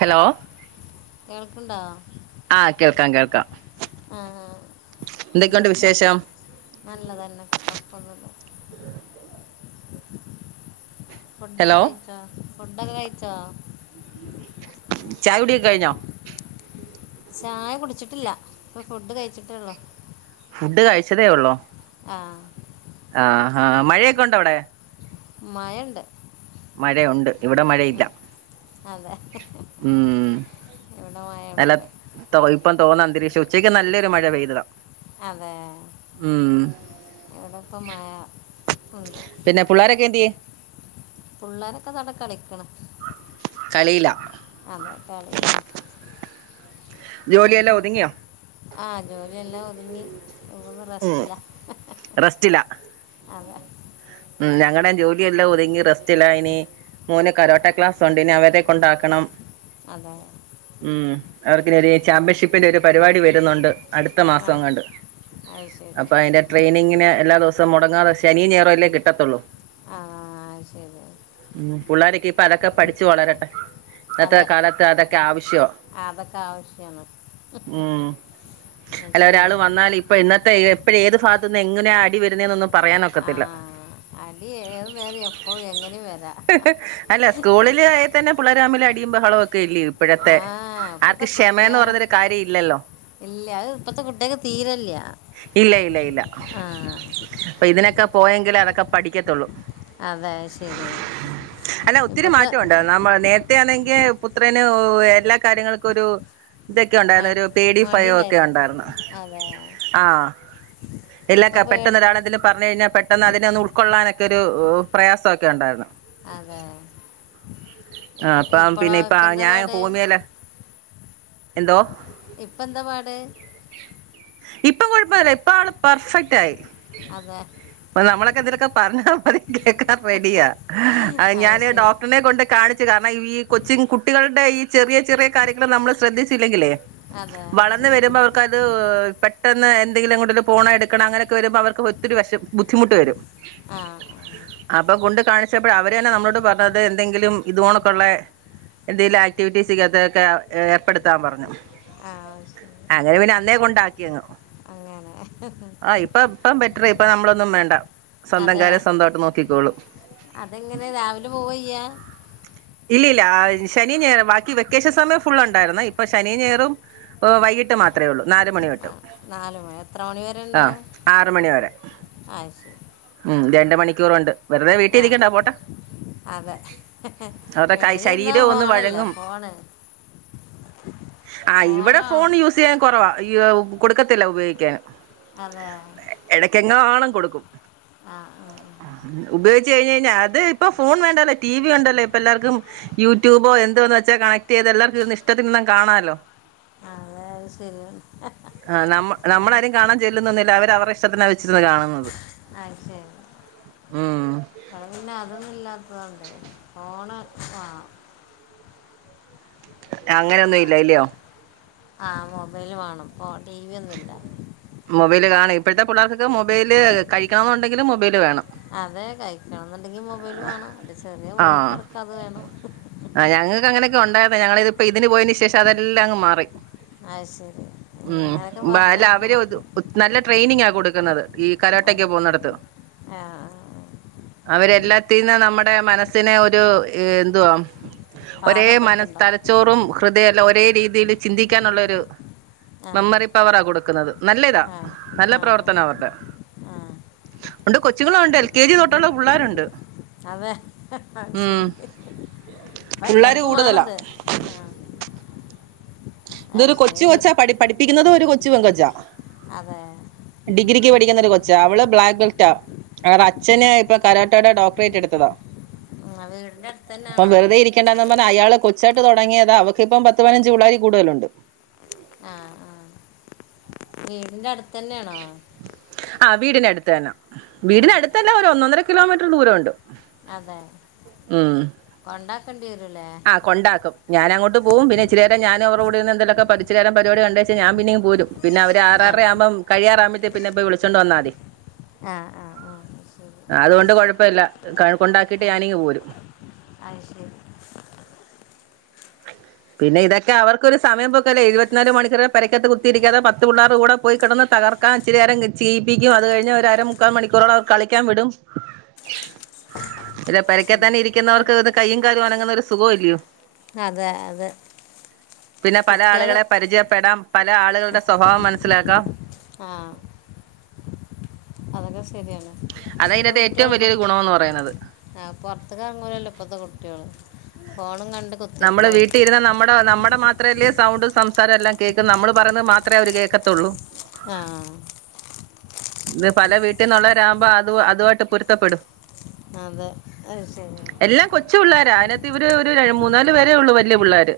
Hello കേൾക്കണ്ടോ ആ കേൾക്കാം കേൾക്കാം ആ ആ എന്തൊക്കെയുണ്ട് എന്തക്കേ? വിശേഷം നല്ലതന്നേ കൊഴപ്പൊന്നുല്ല ഫുഡൊക്കേ ഹലോ കഴിച്ചോ? ഫുഡൊക്കേ കഴിച്ചോ? ചായ കുടിയൊക്കെ കഴിഞ്ഞോ ചായ കുടിച്ചിട്ടില്ല ഇപ്പൊ ഫുഡ് കഴിച്ചിട്ടേള്ളൂ ഫുഡ് കഴിച്ചതേ ഒള്ളോ? ആ ആ ആ മഴയൊക്കെ ഉണ്ടോ അവിടെ? മഴുണ്ട് മഴയുണ്ട് ഇവിടെ മഴയില്ല അതെ ഉം ഇവിടെ മഴ നല്ല ഉണ്ട് ഇപ്പം തോന്നാ അന്തരീക്ഷം ഉച്ചക്ക് നല്ലൊരു മഴ പെയ്താ അതെ ഇവിടപ്പ മയ ഉണ്ട് എന്ത്യേ? പിള്ളോരൊക്കെ ദടെ കളിക്കണ് കളിയില അതെ കളിലാണ് ജോലിയെല്ലാം ഒതുങ്ങിയാ? ആ ജോലിയെല്ലാം ഒതുങ്ങി ഒന്നും ഉം റസ്റ്റില റെസ്റ്റില അതെ ഞങ്ങടെ ജോലിയെല്ലാം ഒതുങ്ങി റെസ്റ്റിലായിനി മോനെ കരോട്ട ക്ലാസ് ഉണ്ടിനി അവരെ കൊണ്ടാക്കണം അത അവർക്കനൊരു ചാമ്പ്യൻഷിപ്പിന്റെ ഒരു പരിപാടി വരുന്നുണ്ട് അടുത്ത ആ മാസങ്ങാണ്ട് അത് ശരി അപ്പൊ അതിന്റെ ട്രെയിനിങ്ങിന് എല്ലാ ദിവസ മുടങ്ങാത ശനി ഞായറല്ലേ കിട ട്ടതൊള്ളൂ ആ ശരി ഉ പിള്ളാരക്ക് പ്പ അതൊക്കെ പഠിച്ചച്ച് വളരട്ടെ ഇന്നത്തെ അതെ കാലത്ത് അതൊക്കെ ആവശ്യോ അതൊക്കെ ആവശ്യമാണ് ഉ ആ, അല്ല ശരി ഒരാള് വന്നാൽ ഇപ്പൊ ഇന്നത്തെ ഇപ്പോഴ ഏത് ഭാഗത്തുനിന്ന് എങ്ങനെയാ അടി വരുന്നന്നെന്നൊന്നും ആ പറയാനൊക്കത്തില്ല അടി ഏതു നേരം എപ്പഴും എങ്ങനെ വരാ പുള്ളരാമില് അടിയും ബഹളൊക്കെ ഇലയൊ ഇപ്പോഴത്തെ ഇപ്പോഴത്തെ ആർക്ക് ക്ഷമന്ന് കുട്ടികളെ പറഞ്ഞൊരു കാര്യം ഇല്ലല്ലോ ഇല്ല അത് ഇപ്പോഴത്തെ കുട്ടികൾക്ക് തീരല്ല ഇല്ല ഇല്ല ഇല്ല ആ അ ഇതിന ക്കപോയങ്കിൽ അതൊക്കപ പഠിക്കത്തുള്ളൂ അതെ ശരിയാണ് അല്ല ഒത്തിരി ഇപ്പോഴത്തെ മാറ്റമുണ്ട നമ്മ നേ [unintelligible] ആണെങ്കിൽ പുത്രന് എല്ലാ കാര്യങ്ങൾക്കും ഒരു ഇതൊക്കെ ഉണ്ടായിന്നു മടി ഒരു പേ ഡി മടി ഫൈയം ഒക്കെ ഉണ്ടായിരുന്നു അതെ ആ എല്ലാ ക ഇപ്പം പേട് പെട്ടെന്നൊരാളെ ന്തെലും പറഞ് [unintelligible] പെട്ടെന്ന് അതിനെ ഒന്ന് ഒൾക്കൊള്ളാനൊക്ക ഒരു ഒ പ്രയാസം ഒക്കെ ഉണ്ടായിരുന്നു അതെ ആ ഇപ്പ അപ്പം ഇപ്പോഴോ പിന്നെ ഇപ്പ ഇപ്പം എന്താ ഞാൻ പാട് ഹോമിയല് എന്തോ ഇപ്പ എന്താ പാട് ഇപ്പം കുഴപ്പില്ല ഇപ്പ ആള് പെർഫെക്റ്റ് ആയി അതെ കതിരക്കെ പറഞ്ഞ മതി കേക്കാൻ റെഡിയ അത് ഞാന് ശരി ഡോക്ടറിനെ കൊണ്ട് കാണിച്ചു കാരണം ഈ കൊച്ചി കുട്ടികളുടെ ഈ ചെറിയ ചെറിയ കാര്യങ്ങൾ നമ്മള് ശ്രദ്ധിച്ചില്ലെങ്കിലേ അതെ അത് വളർന്ന് ശരി വരുമ്പോ അവർക്ക് അത് പെ പെട്ടെന്ന് എന്തെങ്കിലും എങ്ങോട്ടേലും പോണ എടുക്കണം അങ്ങനൊക്കെ വരുമ്പോൾ അവർക്ക് ഒത്തിരി വശം ബുദ്ധിമുട്ട് വരും ആ ആ അപ്പൊ കൊണ്ട് കാണിച്ചപ്പോഴ അവരന്ന നമ്മളോട് പറഞ്ഞത് എന്തെങ്കിലും ഇതോണൊക്കുള്ള എന്തെിലും ആക്ടിവിറ്റീസതൊക്കെ ഏർപ്പെടുത്താൻ പറഞ്ഞു ആ ശരി അങ്ങനെ പിന്നെ അന്നേ കൊണ്ടാക്കിയങ്ങ് ആ ഇപ്പ [unintelligible] ഇപ്പം ബെറ്റ്റായി ഇപ്പം നമ്മളൊന്നും വേണ്ട സ്വന്തം അതെ കാര്യം സ്വന്തമായിട്ട് നോക്കിക്കോളും അതെങ്ങനെ രാവിലെ പോവ്യ്യാ ഇല്ലല്ല ശനി ഞായറും ബാക്കി വെക്കേഷൻ സമയം ഫുള്ള് ഉണ്ടായിരുന്നു ഇപ്പൊ ശനി ഞായറും വൈകിട്ട് മാത്രമേ ഒള്ളൂ നാല് മണി ആ [unintelligible] നാല് മണി എത്ര മണി വരെ ആ ഉണ്ടാവും ആറ് മണി വരെ ആ ശരി ഉം രണ്ട് മണിക്കൂറുണ്ട് വെറുതെ വീട്ടിൽ ആ ഇരിക്കണ്ടാ പോട്ടെ അവരുടെ കൈ വീട്ടില് ഇര്ന്നാ ശരീരം ഒന്ന് ഫോണല്ലേ വഴങ്ങും ഫോണ് ആ ഇവിടെ ഫോണാണ് ഫോൺ യൂസ് ചെയ്യാൻ കൊറവാ ഇയ്യോ കൊടുക്കത്തില്ല ഉപയോഗിക്കാൻ ആന്നോ ആണം കൊടുക്കും ഉപയോഗിച്ച് കഴിഞ്ഞ കഴിഞ്ഞാൽ അത് ഇപ്പ ഫോൺ വേണ്ടല്ലേ ടി വി ഉണ്ടല്ലേ ഇപ്പം എല്ലാർക്കും യൂട്യൂബോ എന്തോന്ന് വെച്ചാൽ കണക്ട് ചെയ്തത് എല്ലാവർക്കും ഇഷ്ടത്തിന്നും കാണാലോ അത് ശരിയ ആ നമ്മ നമ്മളാരും കാണാ ചെല്ലുന്നൊന്നുമില്ല അവരുടെഷ്ടത്തിനാണ് വെച്ചിരുന്ന് കാണുന്നത് അ ശരി ഉം ഇവിടെ പിന്നെ അതൊന്നും ഇല്ലാത്തതാണലോ ഫോണ് ആ- അങ്ങനെന്നും ഇല്ല ഇല്ലിയോ ആ മൊബൈല് വാണം ഫോൺ ടിവി ഒന്നുല്ല മൊബൈല് കാണും ഇപ്പോഴത്തെ പിള്ളേർക്ക് മൊബൈൽ കഴിക്കണമെന്നുണ്ടെങ്കും മൊബൈൽ വേണം- അതെ കഴിക്കണം അല്ലെങ്കിൽ മൊബൈൽ വേണം എ ചെറിയ ആഹ് മോൾക്കിടക്ക് അത് വേണം ആ ഞങ്ങൾക്ക് അങ്ങനെയൊക്കെ ഉണ്ടായിരുന്നു ഞങ്ങള ഇപ്പോ ഇതിന് പോയന് ശേഷം അതെല്ലാം മാറി അത് ശരി ഇനി അങ്ങനെയൊക്കെ ബ അല്ല അവര് പറഞ്ഞേക്കണം നല്ല ട്രെയിനിങ് ആ- കൊടുക്കുന്നത് ഈ കരാട്ടെക്ക് അതെ പോകുന്നിടത്ത് ആ ആ. അവരെല്ലാ- കുത്തി ഇരുന്നാൽ നമ്മുടെ മനസ്സിനെ ഒരു എന്തുവാ- ഒരേ മനസ് പാകപ്പെടുത്തുണ്ടാവും തലച്ചോറും ഹൃ ഇതല്ല ഒരേ രീതിയിൽ ചിന്തിക്കാനുള്ളൊരു ആ മെമ്മറി പവറാ കൊടു കുന്നത്. നല്ല ഇതാ ആ നല്ല ആ പ്രവർത്തനം അവരുടെ ആ ആ ഉണ്ട് കൊച്ചുങ്ങളും ഉണ്ട് എൽ കെ ജി തൊട്ടുള്ള പിള്ളേരുണ്ട് അതെ ഉം ശരി അപ്പ പിള്ളേര് എല്ലാർക്കും കൂടുതലാ വേണത് അ ഇത് ഒരു കൊച്ച് കൊച്ചാ പട് പഠി പ്പിക്കുന്നത് ഒരു കൊച്ചു പെൺ കൊച്ചാ അതെ ടിക്കുന്ന ഒരു കൊച്ച അവള് ബ്ലാക്ക് ബെൽറ്റാ. അവടെ അച്ഛന് ഇപ്പൊ കരോട്ടയുടെ ഡോക്ടറേറ്റ് എടുത്തതാ ഉം, ആ വീടിൻ്റെ അടുത്ത് അപ്പം തന്നെയാണോ വെറുതെ ഇരിക്കേണ്ടന്ന പറഞ്ഞ അയാള് കൊച്ച ടങ്ങിയതാ അവക്ക് ഇപ്പ പത്ത് പതിനഞ്ച് പിള്ളാര് കൂടുതലുണ്ട് വീടിന്റെ അടു തന്നെയാണോ വീടിനടുത്താണ് അതെ വീടിനടുത്തല്ല ശരി ഒരു ഒന്നൊന്നര കിലോമീറ്റർ ദൂരണ്ട് അതെ കൊണ്ട വരുലെ ഞാന അങ്ങോട്ട പോവും പിന്ന ഇച്ചിരിനേരം ഞാനും അവരുടെകൂടെ ന്ന് എന്തെക്ക പഠിച്ച പരിപാടി കണ്ടുവച്ച ഞാൻ പിന്നെ ഇങ് പോരും പിന്നെ അവര് ആ ആറആറര ആകുമ്പം കഴിയാറ പിന്നെപ്പോ വിളിച്ചോണ്ട് വന്നാ മതി ആ ആ ആ ശരി അതുകൊണ്ട് കൊഴപ്പമില്ല, കൊണ്ടാക്കിട്ട് ആ ഞാനിങ് പോരും അത് ശരി പിന്നെ ഇതൊക്കെ അവർക്കൊരു സമയം പൊക്കല്ലേ ഇരുപത്തിനാല് മണിക്കൂറെ പരരിക്കത്ത് കുത്തിയിരിക്കാതെ പത്ത് പിള്ളേർ കൂടെ പോയി കിടന്ന് തകർക്കാൻ ഇച്ചിരി നേരം ചെയിപ്പിക്കും അത് കഴിഞ്ഞഞ് ഒരര മുക്കാല് മണിക്കൂറോട് അവർക്ക് കളിക്കാൻ വി അതെ അതെ പിന്നെ പല കുട്ടികൾ ആളുകളെ പരിചയപ്പെടാം പല ആളുകളുടെ സ്വഭാവം മനസ്സിലാക്കാം ആ അവരെ ശരിയാണ് അതാ ഇപ്പത്തെ ഇതിനകത്തെ ഏറ്റവും കുട്ട്യോളെ പൊ വലിയൊരു ഗുണമെന്ന് പറയുന്നത് പുറത്ത് ഫോണും കണ്ട് നമ്മള് കുത്തിരിക്കുക ഒത്തു വീട്ടിലിരുന്ന്നമ്മുടെ നമ്മുടെ മാ മാത്രല്ലേ സൗണ്ട് സംസാരം എല്ലാം കേൾക നമ്മള് പറഞ്ഞത് മാത്രമേ അവര് കേൾക്കത്തുള്ളൂ ആ ഇന്ന്പല വീട്ടിൽന്നുള്ളവരാകുമ്പോ അത് അതുമായിട്ട് പൊരുത്തപ്പെടും അതെ അത് ശരി എല്ലാം കൊച്ചു പിള്ളോരാ അതിനകത്ത് ഇവര് ഒരു മൂന്നാല് പരേ ഉള്ളൂ വലിയ പിള്ളേര്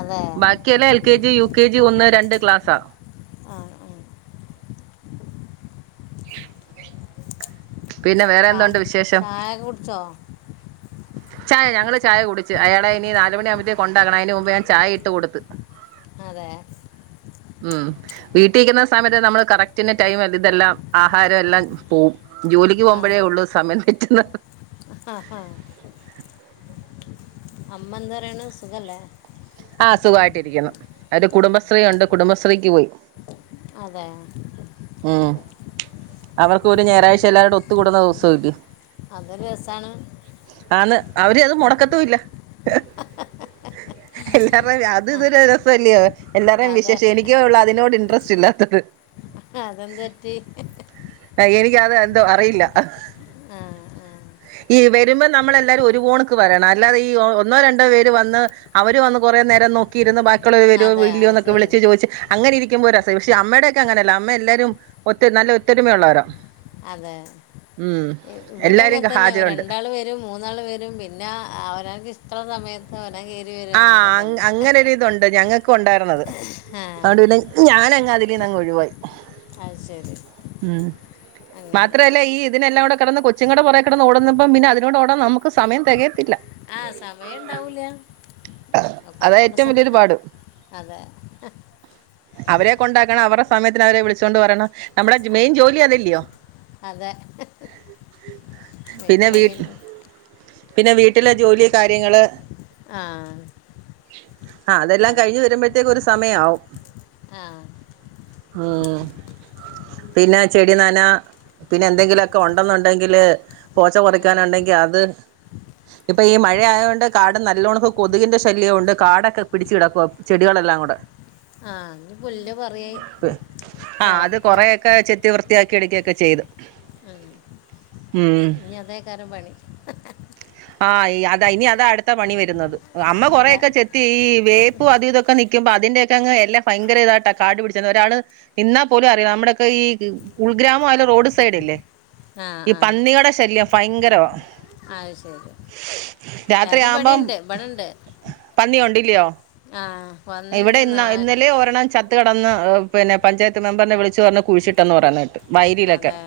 അതെ ബാക്കിയെല്ലാംഎൽ K G U K L K G ഒന്ന് രണ്ട് ക്ലാസ്സാ ആ ആ. [unintelligible] പിന്നെ വേറെ ചാ എന്തുണ്ട് വിശേഷം ചായ കുടിച്ചോ ചായ ഞങ്ങള്ൾ ചായ കുടിച്ച് അയാളെ ഇനി നാലുമണിയ ആകുമ്പത്തേ കൊണ്ടാക്കണം അതിന് മുമ്പ് ഞാൻ ചായ ഇട്ട് കൊടുത്ത് അതെ ഉം വീട്ടിരിക്കുന്ന സമയത്ത് നമ്മള് കറക്റ്റിന് ടൈമ് ഇതെല്ലാം ആഹാരം എല്ലാം പോവും ജോലിക്ക് ആ പോകുമ്പഴേ ഒള്ളൂ സമയം [unintelligible] ആ ആ അമ്മ എന്ത്പറയ്ണ് സുഖല്ലേ ആ സുഖമായിട്ടിര്ക്കുന്നു ഒര് ആ കുടുംബശ്രീ ഉണ്ട് കുടുംബശ്രീ ത്രേക്ക് പോയി അതേ ഉം അവർക്ക് ഒരു ഞായറാഴ്ച എല്ലാവരുടെ ഒത്ത്കൂടുന്ന ദെവസംല്ലെ അതൊരു രസാണ് അന്ന് അവര് അത് മുടക്കത്തു ഇല്ല ഇ ണം അത് ഇതൊരു രസല്ലിയോ എല്ലാര്ടേം അതെ വിശേഷം എനിക്കെ ഒള്ളെ തിനോട് ഇൻട്രസ്റ്റ് ഇല്ലാത്തത് അ അതെന്ത് പറ്റി അ എനിക്ക് അത് എന്തോ അറിയില്ല ആ ആ ഈ വരുമ്പോ നമ്മളല്ലാരും ഒരുപോണക്ക് വരണം അല്ലാതെ ഈ ഒന്നോ രണ്ടോ പേര് വന്ന് അവര് വന്ന് കൊറേ നേരം നോക്കിയിര്ന്ന് ബാ കള് വരോ അതെ അത് വരില്ലയോന്നൊക്കെ‌ ശരി ‌വിളിച്ച് ചോദിച്ച് അങ്ങനെയിരി ക്കുമ്പോ ഒരു രസാ പക്ഷെ അമ്മയുടെക്കെ അങ്ങനല്ല അമ്മ എല്ലാരും ഒറ്റ നല്ല ത്തൊരുമ ഉള്ളവരാ അതെ ഇവിടിം എല്ലാരും അങ്ങനെ തന്നെ ഹാജരുണ്ട് രണ്ടാള് വരും മൂന്നാൾ വരും പിന്നെ അവരാന്ക്ക് ഇഷ്ടള്ളസമയ [unintelligible] ആ അങ്ങ് അങ്ങനെരിതുണ്ട് ഞങ്ങ ക്കുണ്ടായിര്ന്നത് ആ [unintelligible] ഞാനെ തിലെന്നങ്ങ് ഒഴിവായി അത്ശരി ഉം മാത്രല്ല ഈ ഇതിനെല്ലാം കൂടെ കെടന്ന് കൊച്ചിങ്ങടെ പൊറകെ കെടന്ന് ഓടുമ്പം പിന്നെ അതിനോട് ഓടാൻ നമുക്ക് സമയം തെകയത്തില്ല അതാ അകെംകൊണ്ട് ഏറ്റവും സ വലിയൊരു പാട് അതെ അവരെ കൊണ്ടാക്കണം അവറെ സമയത്തിന് അവരെ വിളിച്ചോണ്ട് വരണം നമ്മുടെ അതെ മെയിൻ ജോലി അതല്ലിയോ അതെ മെയിൻ പിന്നെ വീ ജോലിയെന്നെ പിന്നെ വീട്ടിലെ ജോലി കാര്യങ്ങള് ആ ആ അതെല്ലാം അതെ കഴിഞ്ഞ് വരുമ്പഴ്‌ത്തേക്കു ഒരു സ് സമയാവും ആ ഉം പിന്നെ ചെടി നനാ പിന്നെ എന്തെങ്കിലും ഒക്കെ ഒണ്ടെന്നുണ്ടെങ്കില് പോച്ച ഉം. പറിക്കാനുണ്ടെങ്കിൽ അത് ഇപ്പൊ ഈ മഴ ആയത് കൊണ്ട് കാട് നല്ലോണം കൊതുകിന്റെ ശല്യം ഉണ്ട് കാടൊക്കെ പിടിച്ച് കിടക്കുവാ ചെടികളെല്ലാം കൂടെ ആ ഞ്ഞ് പുല്ല് പറി കളക്കാ ത്തിയാക്കി എട്ക്കേക്കെ ചെയ്ത് ഇനി അതേക്കാരം പണി ആഹ് അതാ ഇനി അതാ അടുത്ത പണി വരുന്നത് അമ്മ കൊറേ അതെ യൊക്കെ ചെത്തീ ഈ വേപ്പും അതൂ ഇതൊക്കെ നി ക്കുമ്പോ അതിന്റെ ഒക്കെ അങ്ങ് എല്ലം ഭയങ്കര ഇതായിട്ടാ കാടു പിടിച്ച ഒരാള് നിന്നാൽ പോലും അറിയാൻ നമ്മുടെ ഒക്കെ ഈ ഉൾഗ്രാമ ആയാലും റോഡ് സൈഡില്ലേ ആ ഈ ആ പന്നികടെ ശല്യം ഭയങ്കരവാ അഹ്ശരി അത് രാത്രിയാവുമ്പം ബടിം ണ്ട് ബടണ്ട് ല്ലിയോ ആ ഇവിടെ ഇന്നാ ഇന്നലേം ഒരെണ്ണം ച ത്ത് കെടന്ന് പിന്നെ പഞ്ചായത്ത് മെമ്പറിനെ വിളിച്ച് പറഞ്ഞ് കുഴിച്ചിട്ടെന്ന് പറയണ കേട്ട് വയലിയിലൊക്കെ അതെ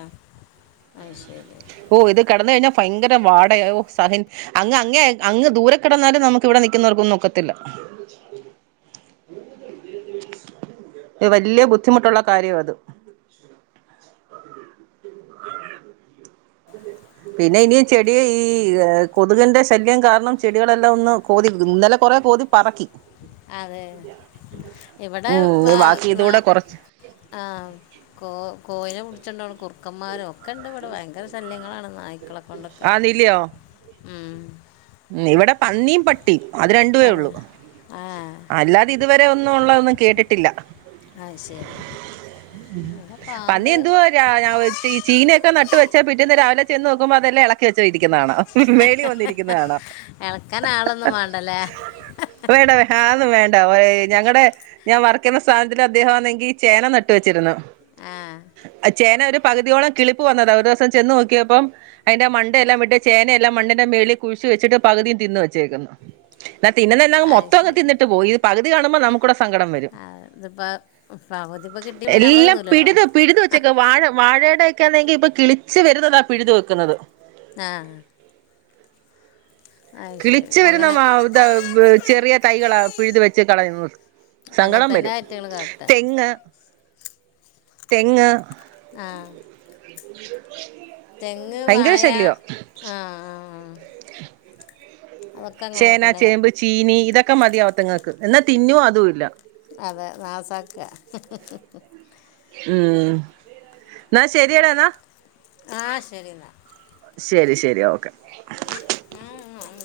അഹ് ശരി ഓ ഇത് കിടന്ന് കഴിഞ്ഞാ ഭയങ്കര വാടയാ സഹിൻ അങ്ങ് അങ് അങ്ങ് ദൂരെ കിടന്നാലും നമുക്ക് ഇവിടെ നിക്കുന്നവർക്കൊന്നും ഒക്കത്തില്ല വല്ല്യ ബുദ്ധിമുട്ടുള്ള കാര്യവാ അത് പിന്നെ ഇനിയും ചെടി ഈ കൊതുകിന്റെ ശല്യം കാരണം ചെടികളെല്ലാം ഒന്ന് കോതി ഇന്നലെ കൊറെ കോതി പറക്കി അതെ ഇവിടെ ഉം ബാക്കി ഇതൂടെ കുറച്ച് ആ കോ കോയിനെ ച്ചൊണ്ടോവ്ണ കുർക്കന്മാരോ ക്കണ്ട് ഇവിടെ ഭയങ്കര ശല്യങ്ങളാണ് നായ്ക്കളെ കൊണ്ടൊക്കെ ആന്നില്ലയോ ഉം ഇവിടെ പന്നിയും പട്ടി അത് രണ്ടുവേ അതെ ഉള്ളു ആ അല്ലാതെ ഇതുവരെ ഒന്നും ഉള്ളതൊന്നും കേട്ടിട്ടില്ല ആ ശരി ഇവിടെ പന്നി പാമ്പ് എന്തുവാ രാ ഞൻ ചീനയൊക്കെ ന വെച്ചാ പിറ്റീന്ന് രാവിലെ ചെന്ന് നോക്കുമ്പോ അതല്ലാം ഇളക്കി വെച്ചരിക്ക്ന്ന് കാണാം മേളി വന്നിരിക്കുന്നത് കാണാം എളക്കാനാളൊന്നും വേണ്ടല്ലേ വേണ്ട ആ അതൊന്നും വേണ്ട ഏയ് ഞങ്ങടെ ഞാൻ വർക്ക് ചെയ്യ്ണ സ്ഥാപനത്തില് അദ്ദേഹം ചേന നട്ട് വച്ചിരുന്നു ആ ആ ചേന പകുതിയോളം കിളി പോകുന്നതാ ഒരു ദിവസം ചെന്ന് നോക്കിയപ്പം അയ്ന്റെ മണ്ടയെല്ലാം ചേനയെല്ലാം മണ്ണിന്റെ മേളി കുയിച്ച് വെച്ചിട്ട് പകുതി തിന്ന് വച്ചേക്കുന്നു ന്നെ അത് മൊത്തം ശരി തിന്നിട്ട്പോയി പകു ഇത് കാണുമ്പോ നമുക്കുടെ സങ്കടം വരും. ആ, ഇതിപ്പോ പകുതിപ്പ കിട്ടിയപ്പ [unintelligible] വഴയുടെ ഒക്കെ ആന്നെങ്കിൽ ഇപ്പ കിളിച്ച് വരുന്നതാ പിഴുതു വെക്കുന്നത്. ആഹ് കിളിച്ചു വരുന്ന അങ്ങനെ വാ ഇത വ് ചെറിയ തൈകളാ. പിഴുത് വെച്ച് കളയുന്നു. അങ്ങനെ സങ്കടം തന്നെ വരും ഐറ്റങ്ങൾ കാട്ടുക തെങ്ങ് തെങ്ങ് ആ [inaudible] തെങ്ങ് ഭയങ്കര വായ ശല്യവാ ആഹ ആ അതൊക്കെ അങ്ങനെ ചേന തന്നെ ചേമ്പ് കാട്ടും ചീനി ഇതൊക്കെ ക്ക മതിയാ അതിറ്റ ങ്ങൾക്ക് എന്നാ തിന്നോ അതും ഇല്ല അതെ നാസാക്ക ഹി ഹി ഹി ഉം എന്ന ശരിയടാന്നാ ആഹ ശരി എന്നാ ശരി ശരി ഓക്കെ [unintelligible]